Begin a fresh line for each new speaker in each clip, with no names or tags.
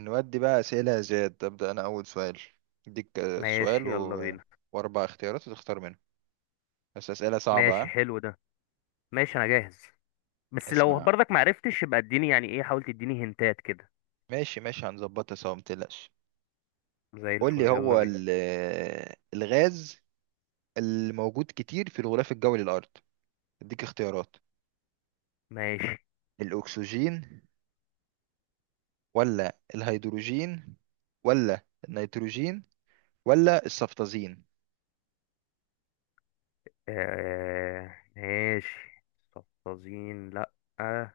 نودي بقى أسئلة يا زياد، أبدأ أنا أول سؤال. أديك سؤال
ماشي، يلا بينا.
وأربع اختيارات وتختار منهم. بس أسئلة صعبة
ماشي،
ها.
حلو ده. ماشي، انا جاهز. بس لو
اسمع،
برضك معرفتش يبقى اديني يعني ايه، حاول تديني هنتات كده.
ماشي هنظبطها سوا، متقلقش.
زي
قول لي،
الفل، يلا
هو
بينا.
ال... آه، الغاز الموجود كتير في الغلاف الجوي للأرض. أديك اختيارات:
ماشي،
الأكسجين، ولا الهيدروجين، ولا النيتروجين، ولا الصفتازين؟
ماشي. صفازين، لا. آه.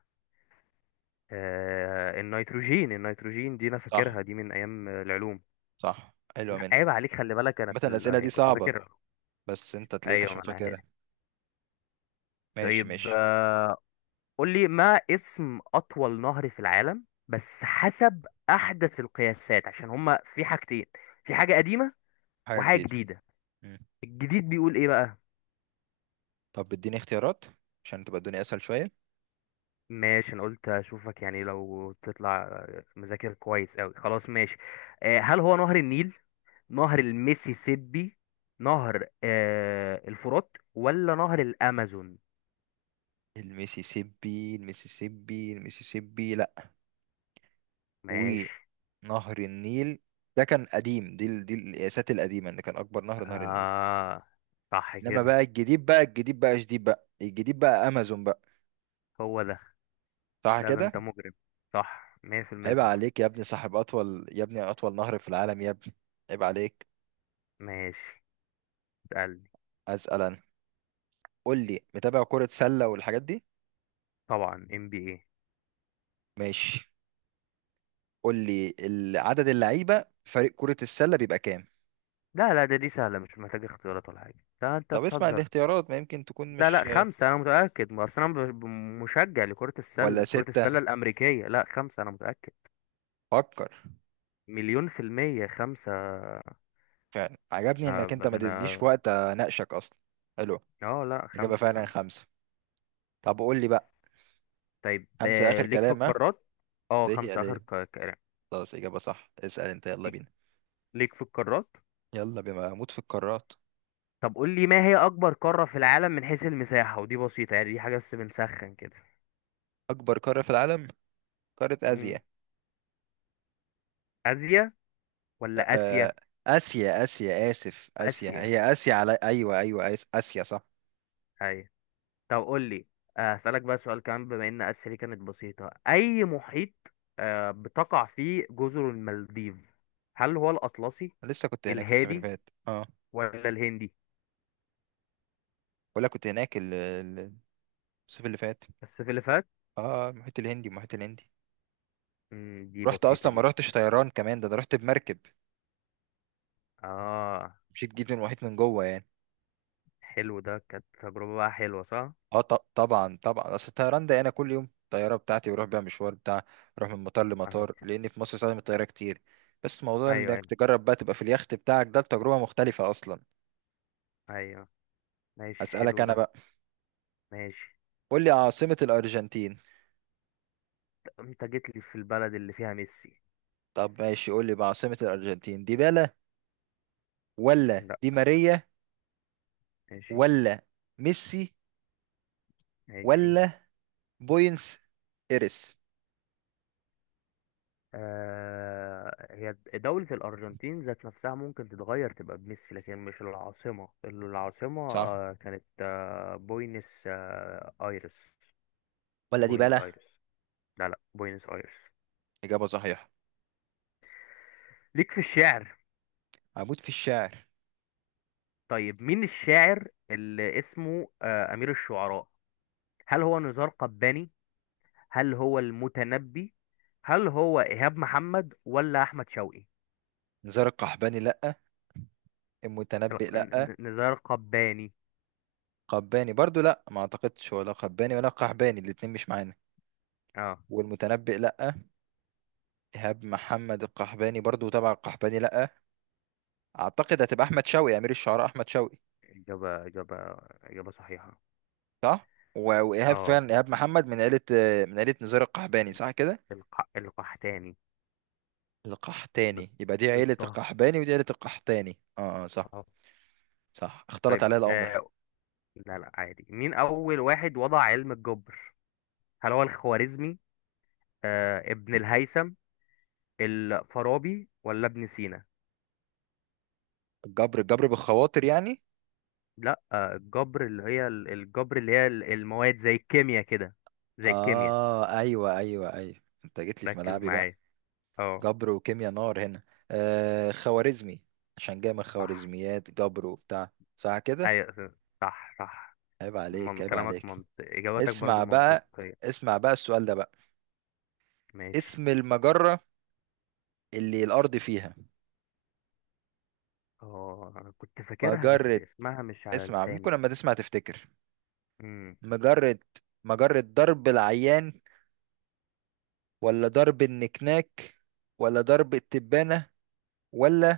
النيتروجين دي انا
صح
فاكرها دي من ايام العلوم.
صح، حلوة
لا، عيب
منك.
عليك، خلي بالك انا
مثلا الأسئلة دي
كنت
صعبة،
اذاكر.
بس أنت تلاقيك
ايوه،
عشان
ما انا عارف.
فاكرها. ماشي
طيب،
ماشي.
قول لي ما اسم أطول نهر في العالم، بس حسب أحدث القياسات عشان هما في حاجتين. في حاجة قديمة
حاجة
وحاجة
جديدة.
جديدة. الجديد بيقول إيه بقى؟
طب اديني اختيارات عشان تبقى الدنيا اسهل شويه.
ماشي، أنا قلت أشوفك يعني لو تطلع مذاكر كويس أوي، خلاص، ماشي. هل هو نهر النيل، نهر الميسيسيبي، نهر الفرات، ولا نهر الأمازون؟
الميسيسيبي لا.
ماشي.
ونهر النيل ده كان قديم، دي القياسات القديمه، ان كان اكبر نهر نهر النيل.
آه، صح
انما
كده.
بقى الجديد، بقى الجديد بقى شديد، بقى الجديد بقى امازون بقى.
هو ده.
صح
لا، ده
كده.
أنت مجرم. صح، 100%
عيب
صح.
عليك يا ابني، صاحب اطول يا ابني، اطول نهر في العالم يا ابني، عيب عليك.
ماشي. قال لي.
اسال انا. قول لي، متابع كره سله والحاجات دي؟
طبعا، ام بي اي.
ماشي، قول لي عدد اللعيبه في فريق كره السله بيبقى كام؟
لا، لا، ده دي سهله، مش محتاجه اختيارات ولا حاجه، لا انت
طب اسمع
بتهزر.
الاختيارات ما يمكن تكون
لا، لا،
مش.
خمسه انا متاكد، ما اصل انا مشجع لكره
ولا
السله كره
ستة؟
السله الامريكيه، لا خمسه انا متاكد.
فكر.
مليون في الميه، خمسه.
فعلا عجبني انك انت ما
ده
ادتنيش
انا.
وقت اناقشك اصلا. حلو.
اه، لا،
اجابة
خمسه،
فعلا
خمسه.
خمسة. طب قول لي بقى،
طيب،
خمسة اخر
ليك في
كلام ها؟
القارات. اه،
ده هي
خمسه، اخر
ليه.
كلام.
خلاص اجابة صح، اسأل انت، يلا
ليك
بينا.
ليك في القارات.
يلا، بما اموت في القارات.
طب قول لي ما هي اكبر قاره في العالم من حيث المساحه؟ ودي بسيطه يعني، دي حاجه بس بنسخن كده.
اكبر قارة في العالم، قارة
امم
اسيا.
اسيا ولا اسيا؟
آه، اسيا، اسف، اسيا
اسيا،
هي اسيا على، ايوه ايوه، اسيا، صح.
ايوه. طب قول لي، هسألك بقى سؤال كمان. بما ان اسيا دي كانت بسيطة، اي محيط بتقع فيه جزر المالديف؟ هل هو الاطلسي،
لسه كنت هناك الصيف اللي
الهادي،
فات، اه.
ولا الهندي؟
ولا كنت هناك الصيف اللي فات.
السلفات.
اه، المحيط الهندي.
دي
رحت
بسيطة
اصلا، ما
دي كده.
رحتش طيران كمان، ده انا رحت بمركب.
اه،
مشيت، جيت من المحيط من جوه يعني.
حلو ده، كانت تجربة بقى حلوة، صح؟
اه، طبعا طبعا، اصل الطيران ده انا كل يوم الطياره بتاعتي بروح بيها مشوار بتاع. بروح من مطار لمطار،
فاهمك.
لان في مصر استخدم الطياره كتير. بس موضوع
ايوه، ايوه،
انك تجرب بقى تبقى في اليخت بتاعك، ده تجربه مختلفه اصلا.
ايوه. ماشي،
اسالك
حلو
انا
ده.
بقى.
ماشي.
قول لي عاصمه الارجنتين.
انت جيت لي في البلد اللي فيها ميسي.
طب ماشي، قول لي بقى، عاصمه الارجنتين ديبالا، ولا
لا.
دي ماريا،
ماشي،
ولا ميسي،
ماشي.
ولا بوينس ايرس؟
هي دولة الأرجنتين ذات نفسها ممكن تتغير تبقى بميسي، لكن مش العاصمة. العاصمة
صح،
كانت بوينس آيرس.
ولا
بوينس
ديبالا؟
آيرس. لا، لا، بوينس آيرس.
اجابه صحيحه.
ليك في الشعر.
هموت في الشعر.
طيب، مين الشاعر اللي اسمه أمير الشعراء؟ هل هو نزار قباني، هل هو المتنبي، هل هو إيهاب محمد، ولا أحمد شوقي؟
نزار القحباني لأ،
لا،
المتنبئ لأ،
نزار قباني.
قباني برضو لأ، ما أعتقدش، ولا قباني ولا قحباني الاتنين مش معانا،
اه،
والمتنبئ لأ، إيهاب محمد القحباني برضو تبع القحباني لأ. أعتقد هتبقى أحمد شوقي، أمير الشعراء أحمد شوقي.
إجابة. إجابة صحيحة.
صح. وإيهاب
اه،
فعلا، إيهاب محمد من عيلة، من عيلة نزار القحباني، صح كده.
القحتاني. بال-
القحتاني، يبقى دي عيلة
بالطه.
القحباني ودي عيلة القحتاني. اه، صح.
اه.
صح، اختلط
طيب،
عليا الأمر.
لا، لا، عادي، مين أول واحد وضع علم الجبر؟ هل هو الخوارزمي، ابن الهيثم، الفارابي، ولا ابن سينا؟
الجبر، الجبر بالخواطر يعني؟
لا، الجبر اللي هي المواد زي الكيمياء كده. زي الكيمياء.
اه، ايوه. انت جيت لي في
ركز
ملعبي بقى،
معايا. اه،
جبر وكيمياء، نار هنا. آه، خوارزمي، عشان جاي من
صح.
خوارزميات، جبر وبتاع، صح كده.
ايوه، صح، صح.
عيب عليك،
من
عيب
كلامك
عليك.
منطق، إجاباتك برضو
اسمع بقى،
منطقية.
اسمع بقى السؤال ده بقى.
ماشي.
اسم المجرة اللي الأرض فيها.
اه، انا كنت فاكرها بس
مجرة،
اسمها مش على
اسمع، ممكن
لساني.
لما تسمع تفتكر. مجرة، مجرة درب العيان، ولا درب النكناك، ولا درب التبانة، ولا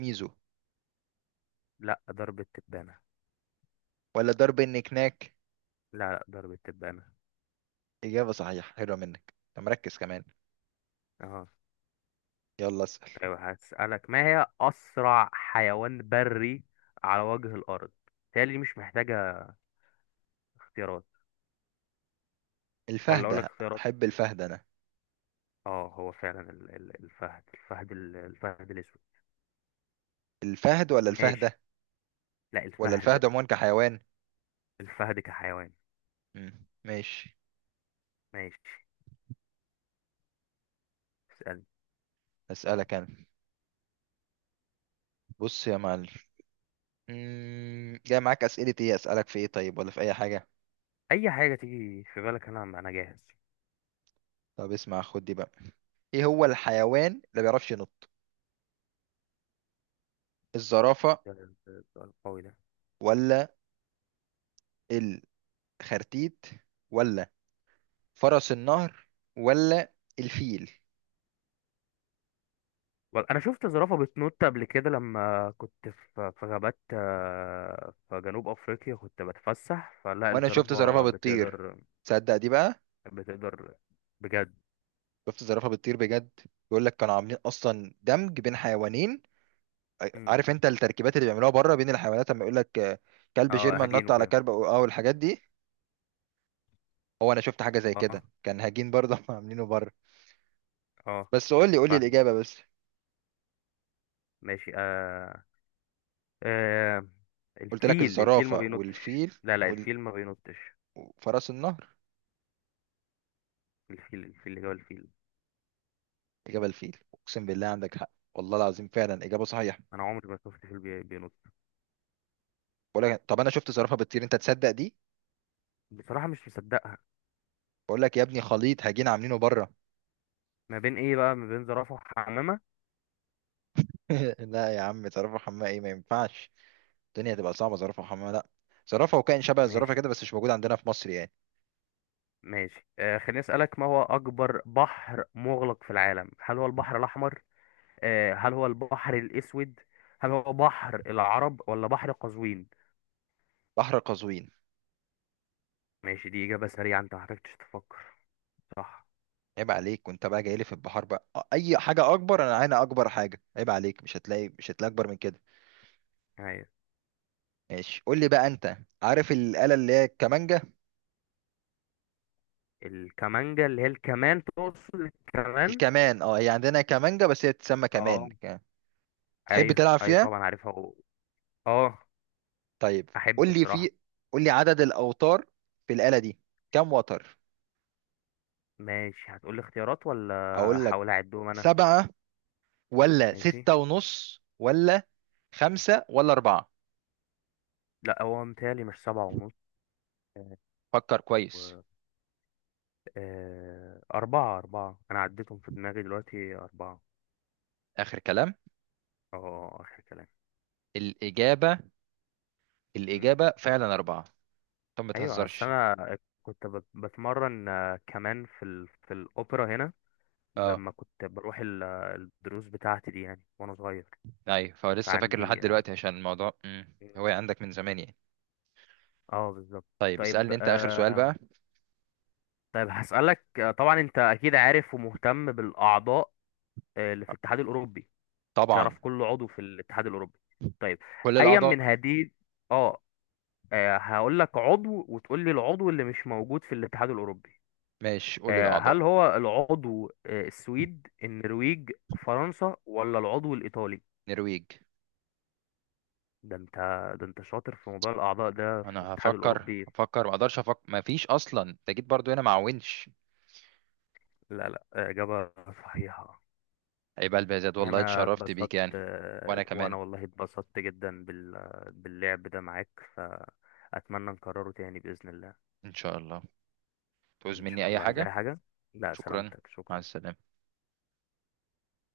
ميزو،
لا، ضرب التبانة.
ولا درب النكناك؟
لا، لا، ضرب التبانة.
إجابة صحيحة، حلوة منك، أنت مركز كمان.
اه.
يلا اسأل.
طيب، هسألك ما هي أسرع حيوان بري على وجه الأرض؟ تالي مش محتاجة اختيارات، ولا أقول لك
الفهدة،
اختيارات؟
أحب الفهد أنا.
اه، هو فعلا الفهد، الفهد الأسود.
الفهد ولا
ماشي.
الفهدة،
لا،
ولا
الفهد.
الفهد عموما كحيوان؟
الفهد كحيوان.
مم. ماشي.
ماشي. اسألني.
أسألك أنا. بص يا معلم، مم، جاي معاك أسئلة إيه، أسألك في إيه؟ طيب ولا في أي حاجة؟
أي حاجة تيجي في بالك، أنا جاهز.
طب اسمع، خد دي بقى. إيه هو الحيوان اللي ما بيعرفش ينط؟ الزرافة،
ده السؤال القوي ده!
ولا الخرتيت، ولا فرس النهر، ولا الفيل؟
انا شفت زرافه بتنط قبل كده، لما كنت في غابات في جنوب افريقيا كنت بتفسح، فلا
وأنا شفت زرافة
الزرافه
بتطير،
بتقدر.
تصدق دي بقى؟
بتقدر، بجد.
شفت زرافة بتطير بجد. بيقول لك كانوا عاملين أصلا دمج بين حيوانين.
مم.
عارف انت التركيبات اللي بيعملوها بره بين الحيوانات، لما يقول لك كلب
اه،
جيرمان
هجين
نط على
وكده.
كلب، أو الحاجات دي. هو انا شفت حاجه زي
اه.
كده، كان هجين برضه هم عاملينه بره.
اه.
بس قول لي
فاهم.
الاجابه بس.
ماشي. آه.
قلت لك
الفيل ما
الزرافه
بينطش،
والفيل
لا، لا،
وال-
الفيل ما بينطش.
وفرس النهر.
الفيل الفيل اللي هو الفيل.
اجابه الفيل، اقسم بالله عندك حق، والله العظيم فعلا اجابه صحيحه.
انا عمري ما شفت فيل بينط.
بقول لك، طب انا شفت زرافه بتطير، انت تصدق دي؟
بصراحه مش مصدقها.
بقول لك يا ابني، خليط هجين عاملينه بره.
ما بين ايه بقى؟ ما بين زرافه وحمامه.
لا يا عم، زرافه حمامه ايه، ما ينفعش. الدنيا هتبقى صعبه، زرافه حمامه، لا. زرافه وكائن شبه الزرافه
ماشي،
كده، بس مش موجود عندنا في مصر يعني.
ماشي، خليني أسألك ما هو أكبر بحر مغلق في العالم؟ هل هو البحر الأحمر، هل هو البحر الأسود، هل هو بحر العرب، ولا بحر قزوين؟
بحر قزوين.
ماشي، دي إجابة سريعة أنت محتاجتش تفكر. صح.
عيب عليك، وانت بقى جاي لي في البحار بقى، اي حاجه اكبر انا، انا اكبر حاجه، عيب عليك، مش هتلاقي اكبر من كده.
أيوة.
ماشي، قول لي بقى، انت عارف الاله اللي هي الكمانجه؟
الكمانجا اللي هي الكمان، تقصد الكمان.
الكمان، اه، هي عندنا كمانجه بس هي تسمى كمان
اه،
تحب
أيوة،
تلعب
أيوة
فيها؟
طبعا عارفها، اه،
طيب،
أحب
قول لي،
بصراحة.
قول لي عدد الاوتار في الاله دي، كم وتر؟
ماشي، هتقولي اختيارات ولا؟
اقول لك،
هحاول أعدهم أنا.
سبعة، ولا
ماشي.
ستة ونص، ولا خمسة، ولا أربعة؟
لا، هو متهيألي مش سبعة
فكر كويس.
ونص. أربعة، أربعة، أنا عديتهم في دماغي دلوقتي، أربعة.
آخر كلام.
أه، آخر كلام.
الإجابة،
مم.
الإجابة فعلا أربعة. طب ما
أيوة، أصل
تهزرش.
أنا كنت بتمرن كمان في الأوبرا هنا،
آه.
لما كنت بروح الدروس بتاعتي دي يعني وأنا صغير.
ايوه، فهو لسه فاكر لحد
فعندي، اه.
دلوقتي عشان الموضوع، مم، هو
مم.
عندك من زمان يعني.
بالظبط.
طيب
طيب،
اسألني انت اخر سؤال بقى.
طيب هسألك، طبعا أنت أكيد عارف ومهتم بالأعضاء اللي في الاتحاد الأوروبي.
طبعا.
تعرف كل عضو في الاتحاد الأوروبي؟ طيب،
كل
أيا من
الاعضاء.
هذه. اه، هقول لك عضو وتقول لي العضو اللي مش موجود في الاتحاد الأوروبي.
ماشي، قول
هل
الاعضاء.
هو العضو السويد، النرويج، فرنسا، ولا العضو الإيطالي؟
نرويج.
ده انت، ده انت شاطر في موضوع الأعضاء ده في
انا
الاتحاد
هفكر
الأوروبي.
هفكر، ما اقدرش افكر، ما فيش اصلا، انت جيت برضو هنا مع ونش.
لا، لا، إجابة صحيحة.
عيب قلبي يا زياد، والله
أنا
اتشرفت
اتبسطت،
بيك يعني. وانا
وأنا
كمان.
والله اتبسطت جدا باللعب ده معاك، فأتمنى نكرره تاني بإذن الله.
ان شاء الله. تعوز
إن
مني
شاء
اي
الله، عايز
حاجة؟
أي حاجة؟ لا
شكرا.
سلامتك،
مع
شكرا.
السلامة.